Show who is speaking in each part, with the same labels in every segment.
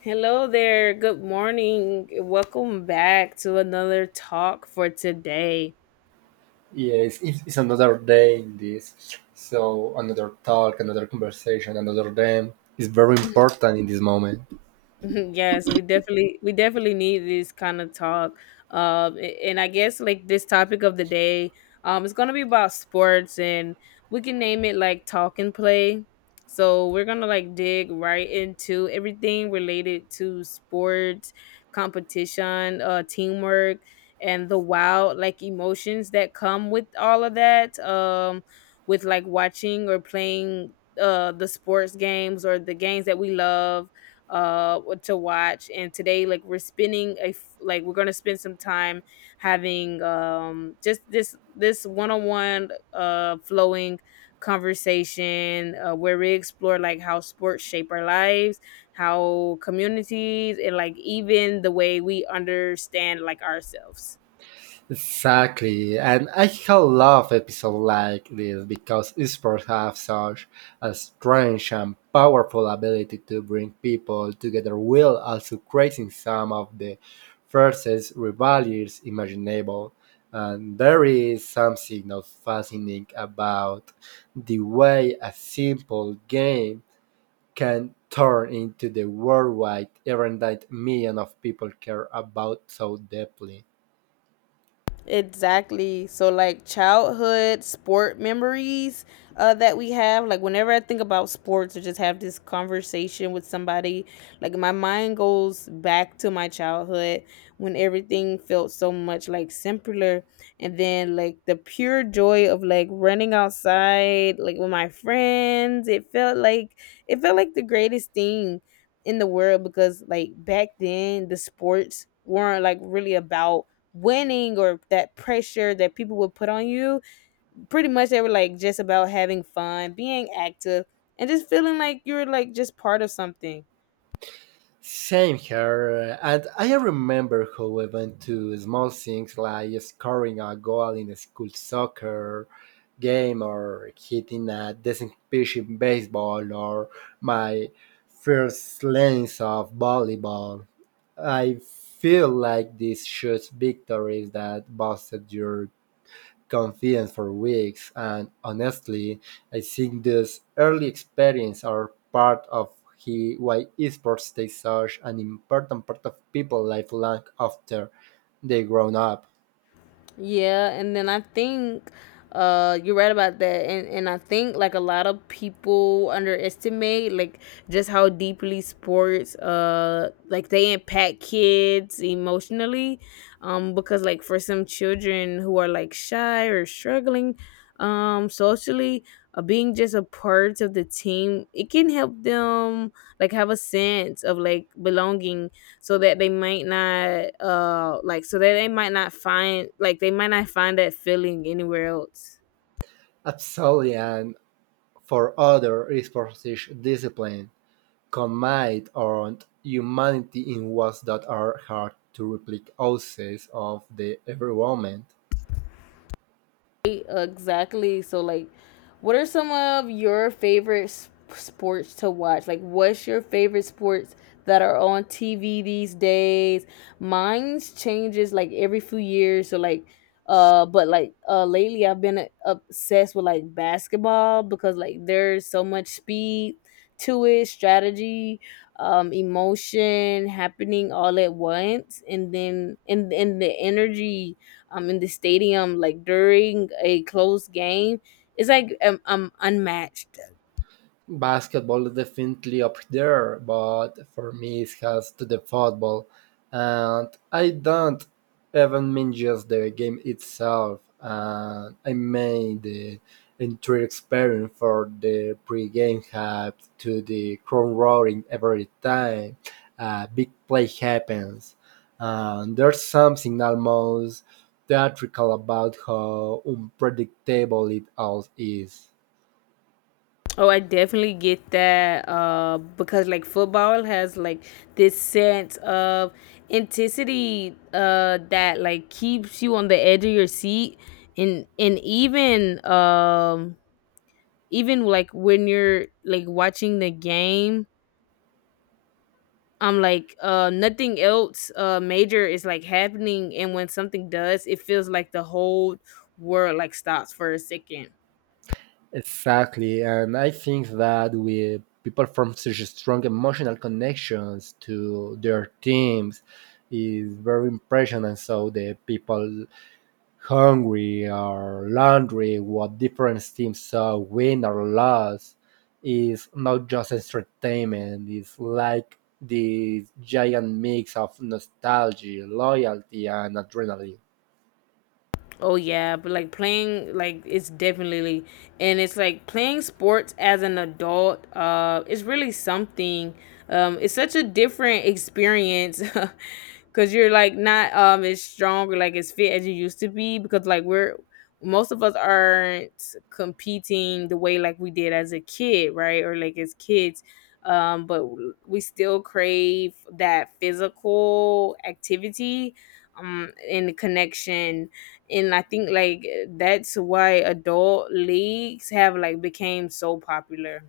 Speaker 1: Hello there. Good morning. Welcome back to another talk for today.
Speaker 2: Yes, it's another day in this. So another talk, another conversation, another day is very important in this moment.
Speaker 1: Yes, we definitely need this kind of talk. And I guess like this topic of the day, it's gonna be about sports, and we can name it like Talk and Play. So we're gonna like dig right into everything related to sports, competition, teamwork, and the wild like emotions that come with all of that. With like watching or playing the sports games or the games that we love to watch. And today like we're spending a f- like we're gonna spend some time having just this one-on-one flowing conversation where we explore like how sports shape our lives, how communities, and like even the way we understand like ourselves.
Speaker 2: Exactly, and I love episodes like this because esports have such a strange and powerful ability to bring people together while also creating some of the fiercest rivalries imaginable. And there is something not fascinating about the way a simple game can turn into the worldwide event that millions of people care about so deeply.
Speaker 1: Exactly. So like childhood sport memories that we have. Like whenever I think about sports or just have this conversation with somebody, like my mind goes back to my childhood when everything felt so much like simpler, and then like the pure joy of like running outside like with my friends. It felt like the greatest thing in the world, because like back then the sports weren't like really about winning or that pressure that people would put on you. Pretty much they were like just about having fun, being active, and just feeling like you're like just part of something.
Speaker 2: Same here, and I remember how even to small things like scoring a goal in a school soccer game or hitting a decent pitch in baseball or my first lens of volleyball. I feel like these should victories that boosted your confidence for weeks. And honestly, I think this early experience are part of he, why esports stays such an important part of people's life long after they grown up.
Speaker 1: Yeah, and then I think you're right about that. And I think like a lot of people underestimate like just how deeply sports like they impact kids emotionally, because like for some children who are like shy or struggling socially, being just a part of the team, it can help them like have a sense of like belonging, so that they might not like so that they might not find like they might not find that feeling anywhere else.
Speaker 2: Absolutely, and for other esports is discipline, commit on humanity in ways that are hard to replicate outside of the every moment.
Speaker 1: Exactly. So, like, what are some of your favorite sports to watch? Like, what's your favorite sports that are on TV these days? Mine's changes like every few years. So, like, lately I've been obsessed with like basketball, because like there's so much speed to it, strategy, emotion happening all at once, and then and the energy in the stadium like during a close game, it's like unmatched.
Speaker 2: Basketball is definitely up there, but for me it has to the football, and I don't even mean just the game itself. And I made the entire experience for the pre-game hype to the crowd roaring every time a big play happens. And there's something almost theatrical about how unpredictable it all is.
Speaker 1: Oh, I definitely get that, because like football has like this sense of intensity that like keeps you on the edge of your seat. And even like when you're like watching the game, I'm like, nothing else major is like happening, and when something does, it feels like the whole world like stops for a second.
Speaker 2: Exactly, and I think that we people form such a strong emotional connections to their teams is very impression, and so the people hungry or laundry what different teams saw win or lose is not just entertainment. It's like the giant mix of nostalgia, loyalty, and adrenaline.
Speaker 1: Oh yeah, but like playing, like it's definitely, and it's like playing sports as an adult, it's really something. It's such a different experience. Cuz you're like not as strong or like as fit as you used to be, because like we're, most of us aren't competing the way like we did as a kid, right? Or like as kids. But we still crave that physical activity and the connection. And I think like that's why adult leagues have like became so popular.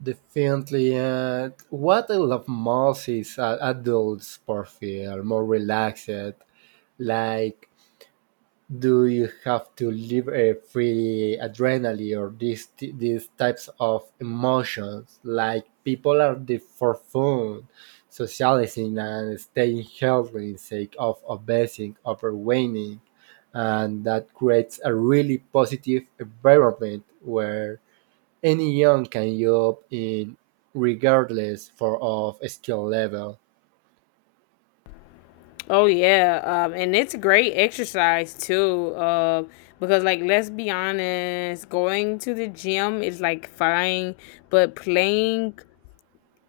Speaker 2: Definitely. And what I love most is adults profile, more relaxed. Like, do you have to live a free adrenaline or these types of emotions? Like, people are there for fun, socializing and staying healthy in sake of obsessing, overwhelming, and that creates a really positive environment where anyone can jump in regardless for of skill level.
Speaker 1: Oh yeah, and it's great exercise too. Because like let's be honest, going to the gym is like fine, but playing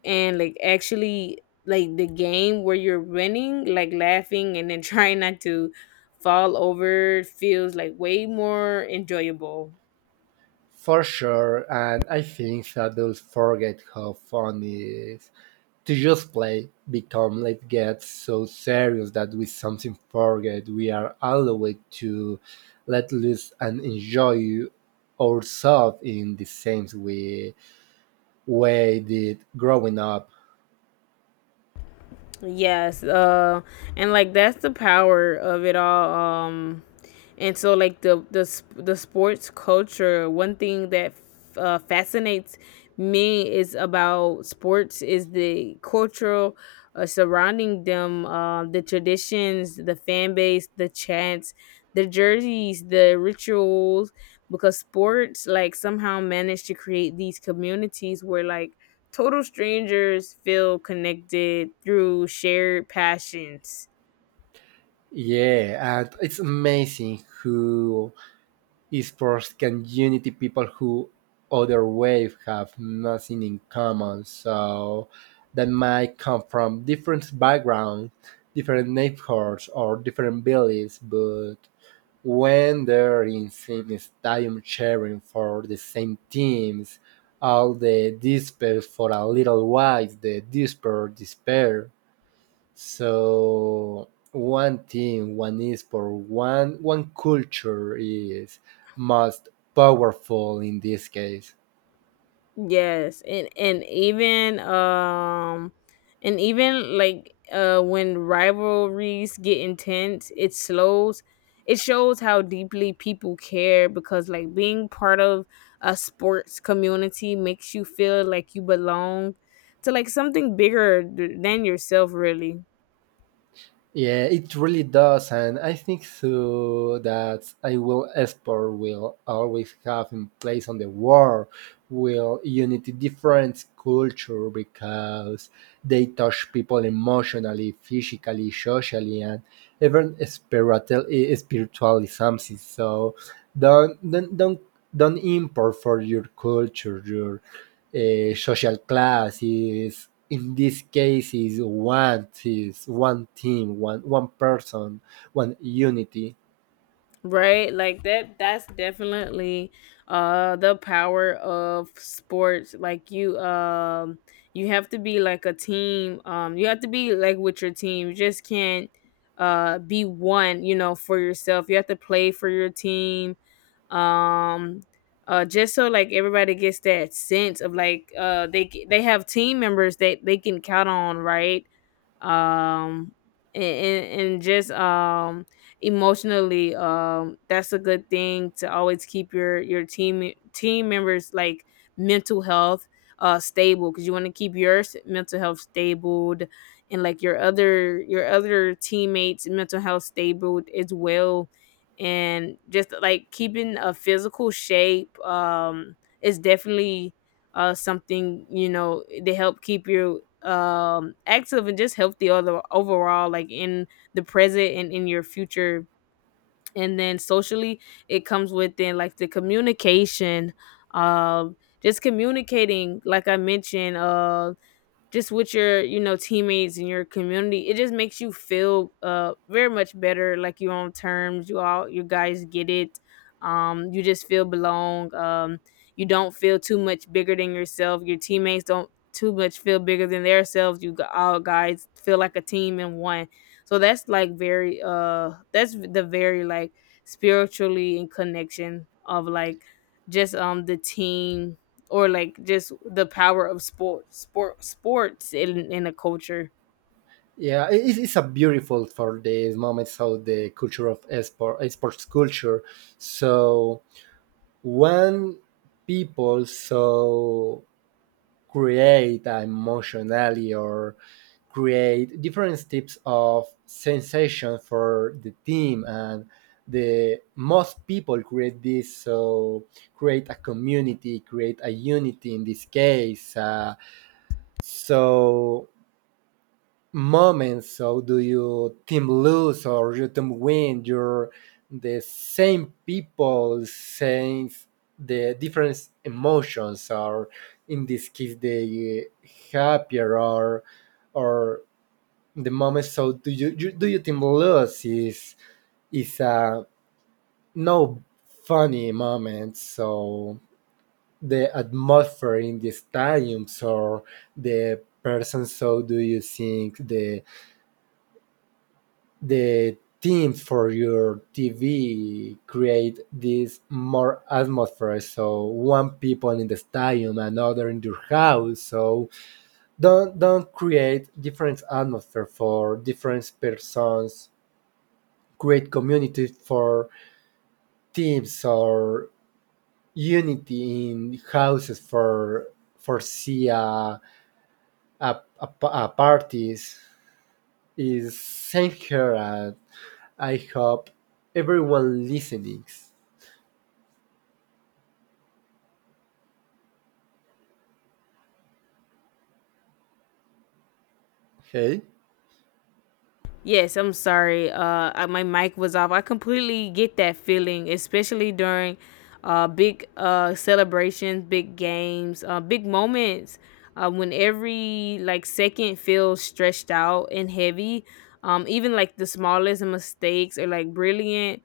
Speaker 1: and like actually like the game where you're winning, like laughing, and then trying not to fall over feels like way more enjoyable.
Speaker 2: For sure, and I think adults forget how fun it is to just play, become it gets so serious that we something forget we are allowed to let loose and enjoy ourselves in the same way did growing up.
Speaker 1: Yes, and like that's the power of it all. Um, and so like the sports culture. One thing that fascinates me is about sports is the cultural, surrounding them, the traditions, the fan base, the chants, the jerseys, the rituals. Because sports like somehow managed to create these communities where like total strangers feel connected through shared passions.
Speaker 2: Yeah, and it's amazing who esports can unity people who other wave have nothing in common, so that might come from different backgrounds, different neighborhoods, or different villages, but when they're in same stadium cheering for the same teams, all the despair for a little while. The despair, so one thing, one is for one culture is most powerful in this case.
Speaker 1: Yes, and even like when rivalries get intense, it shows how deeply people care, because like being part of a sports community makes you feel like you belong to like something bigger than yourself really.
Speaker 2: Yeah, it really does, and I think so that I will sport will always have in place on the world, will unity different culture because they touch people emotionally, physically, socially, and even spiritual spiritually something. So don't don't don't don't import for your culture, your social class is in this case, is one, is one team, one person, one unity.
Speaker 1: Right? Like that's definitely the power of sports. Like you you have to be like a team. You have to be like with your team. You just can't be one, you know, for yourself. You have to play for your team. Um just so like everybody gets that sense of like they they have team members that they can count on, right? um and just emotionally that's a good thing, to always keep your team members like mental health stable, because you want to keep your mental health stable, and like your other teammates' mental health stable as well. And just like keeping a physical shape is definitely something, you know, to help keep your active and just healthy all overall, like in the present and in your future. And then socially, it comes within like the communication, um just communicating, like I mentioned, just with your, you know, teammates and your community. It just makes you feel very much better, like you're on terms, you all, you guys get it. You just feel belong. You don't feel too much bigger than yourself, your teammates don't too much feel bigger than themselves, you all guys feel like a team and one. So that's like very that's the very like spiritually in connection of like just the team, or like just the power of sports in a culture.
Speaker 2: Yeah, it's a beautiful for these moments how the culture of esports, culture. So when people so create emotionally or create different types of sensation for the team, and the most people create this, so create a community, create a unity in this case, so moments. So do you team lose or you team win? You're the same people saying the different emotions or in this case the happier or the moment, so do you team lose is a no funny moment, so the atmosphere in the stadiums or the person. So do you think the theme for your TV create this more atmosphere. So one people in the stadium, another in your house. So don't create different atmosphere for different persons. Create community for teams or unity in houses for see a, a parties is same here, and I hope everyone listening. Okay.
Speaker 1: Yes, I'm sorry, I, my mic was off. I completely get that feeling, especially during big celebrations, big games, big moments, when every like second feels stretched out and heavy. Even like the smallest mistakes or like brilliant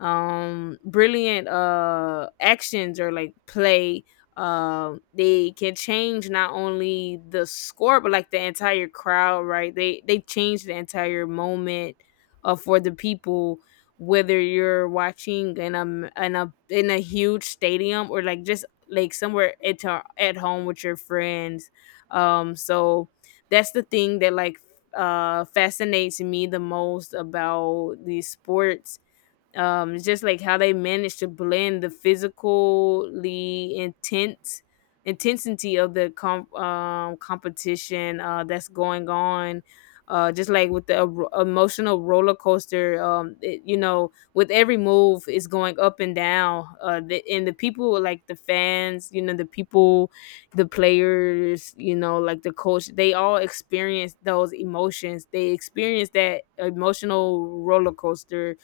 Speaker 1: actions or like play, they can change not only the score but like the entire crowd, right? They change the entire moment for the people, whether you're watching in a in a huge stadium, or like just like somewhere at home with your friends. So that's the thing that like fascinates me the most about these sports. It's just like how they manage to blend the physically intense intensity of the competition that's going on, just like with the emotional roller coaster. It, you know, with every move it's going up and down. And the people, like the fans, you know, the people, the players, you know, like the coach, they all experience those emotions, they experience that emotional roller coaster.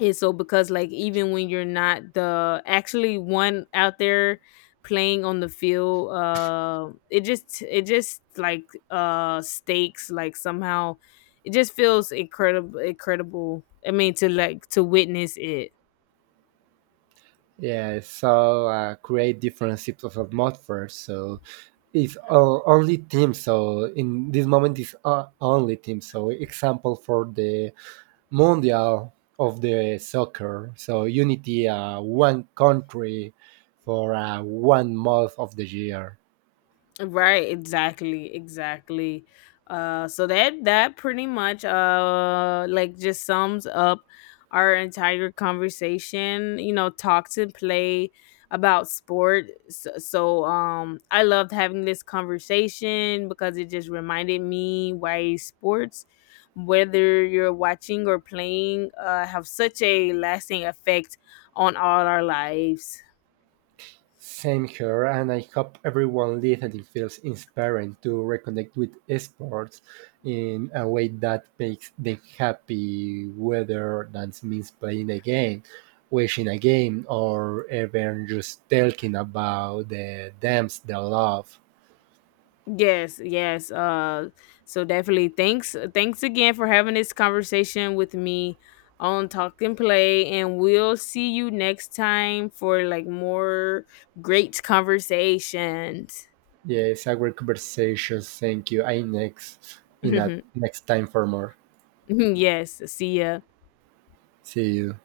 Speaker 1: And so, because like even when you're not the actually one out there playing on the field, it just stakes, like somehow it just feels incredible, I mean, to like to witness it.
Speaker 2: Yeah, I saw create different C++ plus plus mod first, so it's only team. So in this moment, it's only team. So example for the Mundial of the soccer. So Unity, one country for 1 month of the year.
Speaker 1: Right, exactly, exactly. So that pretty much like just sums up our entire conversation, you know, Talks and Play, about sport. So, so I loved having this conversation, because it just reminded me why sports, whether you're watching or playing, have such a lasting effect on all our lives.
Speaker 2: Same here, and I hope everyone listening feels inspired to reconnect with sports in a way that makes them happy, whether that means playing a game, watching a game, or even just talking about the dams they love.
Speaker 1: Yes, yes. So definitely thanks again for having this conversation with me on Talk and Play, and we'll see you next time for like more great conversations.
Speaker 2: Yes, a great conversation. Thank you. I next in a next time for more.
Speaker 1: Yes, see ya.
Speaker 2: See you.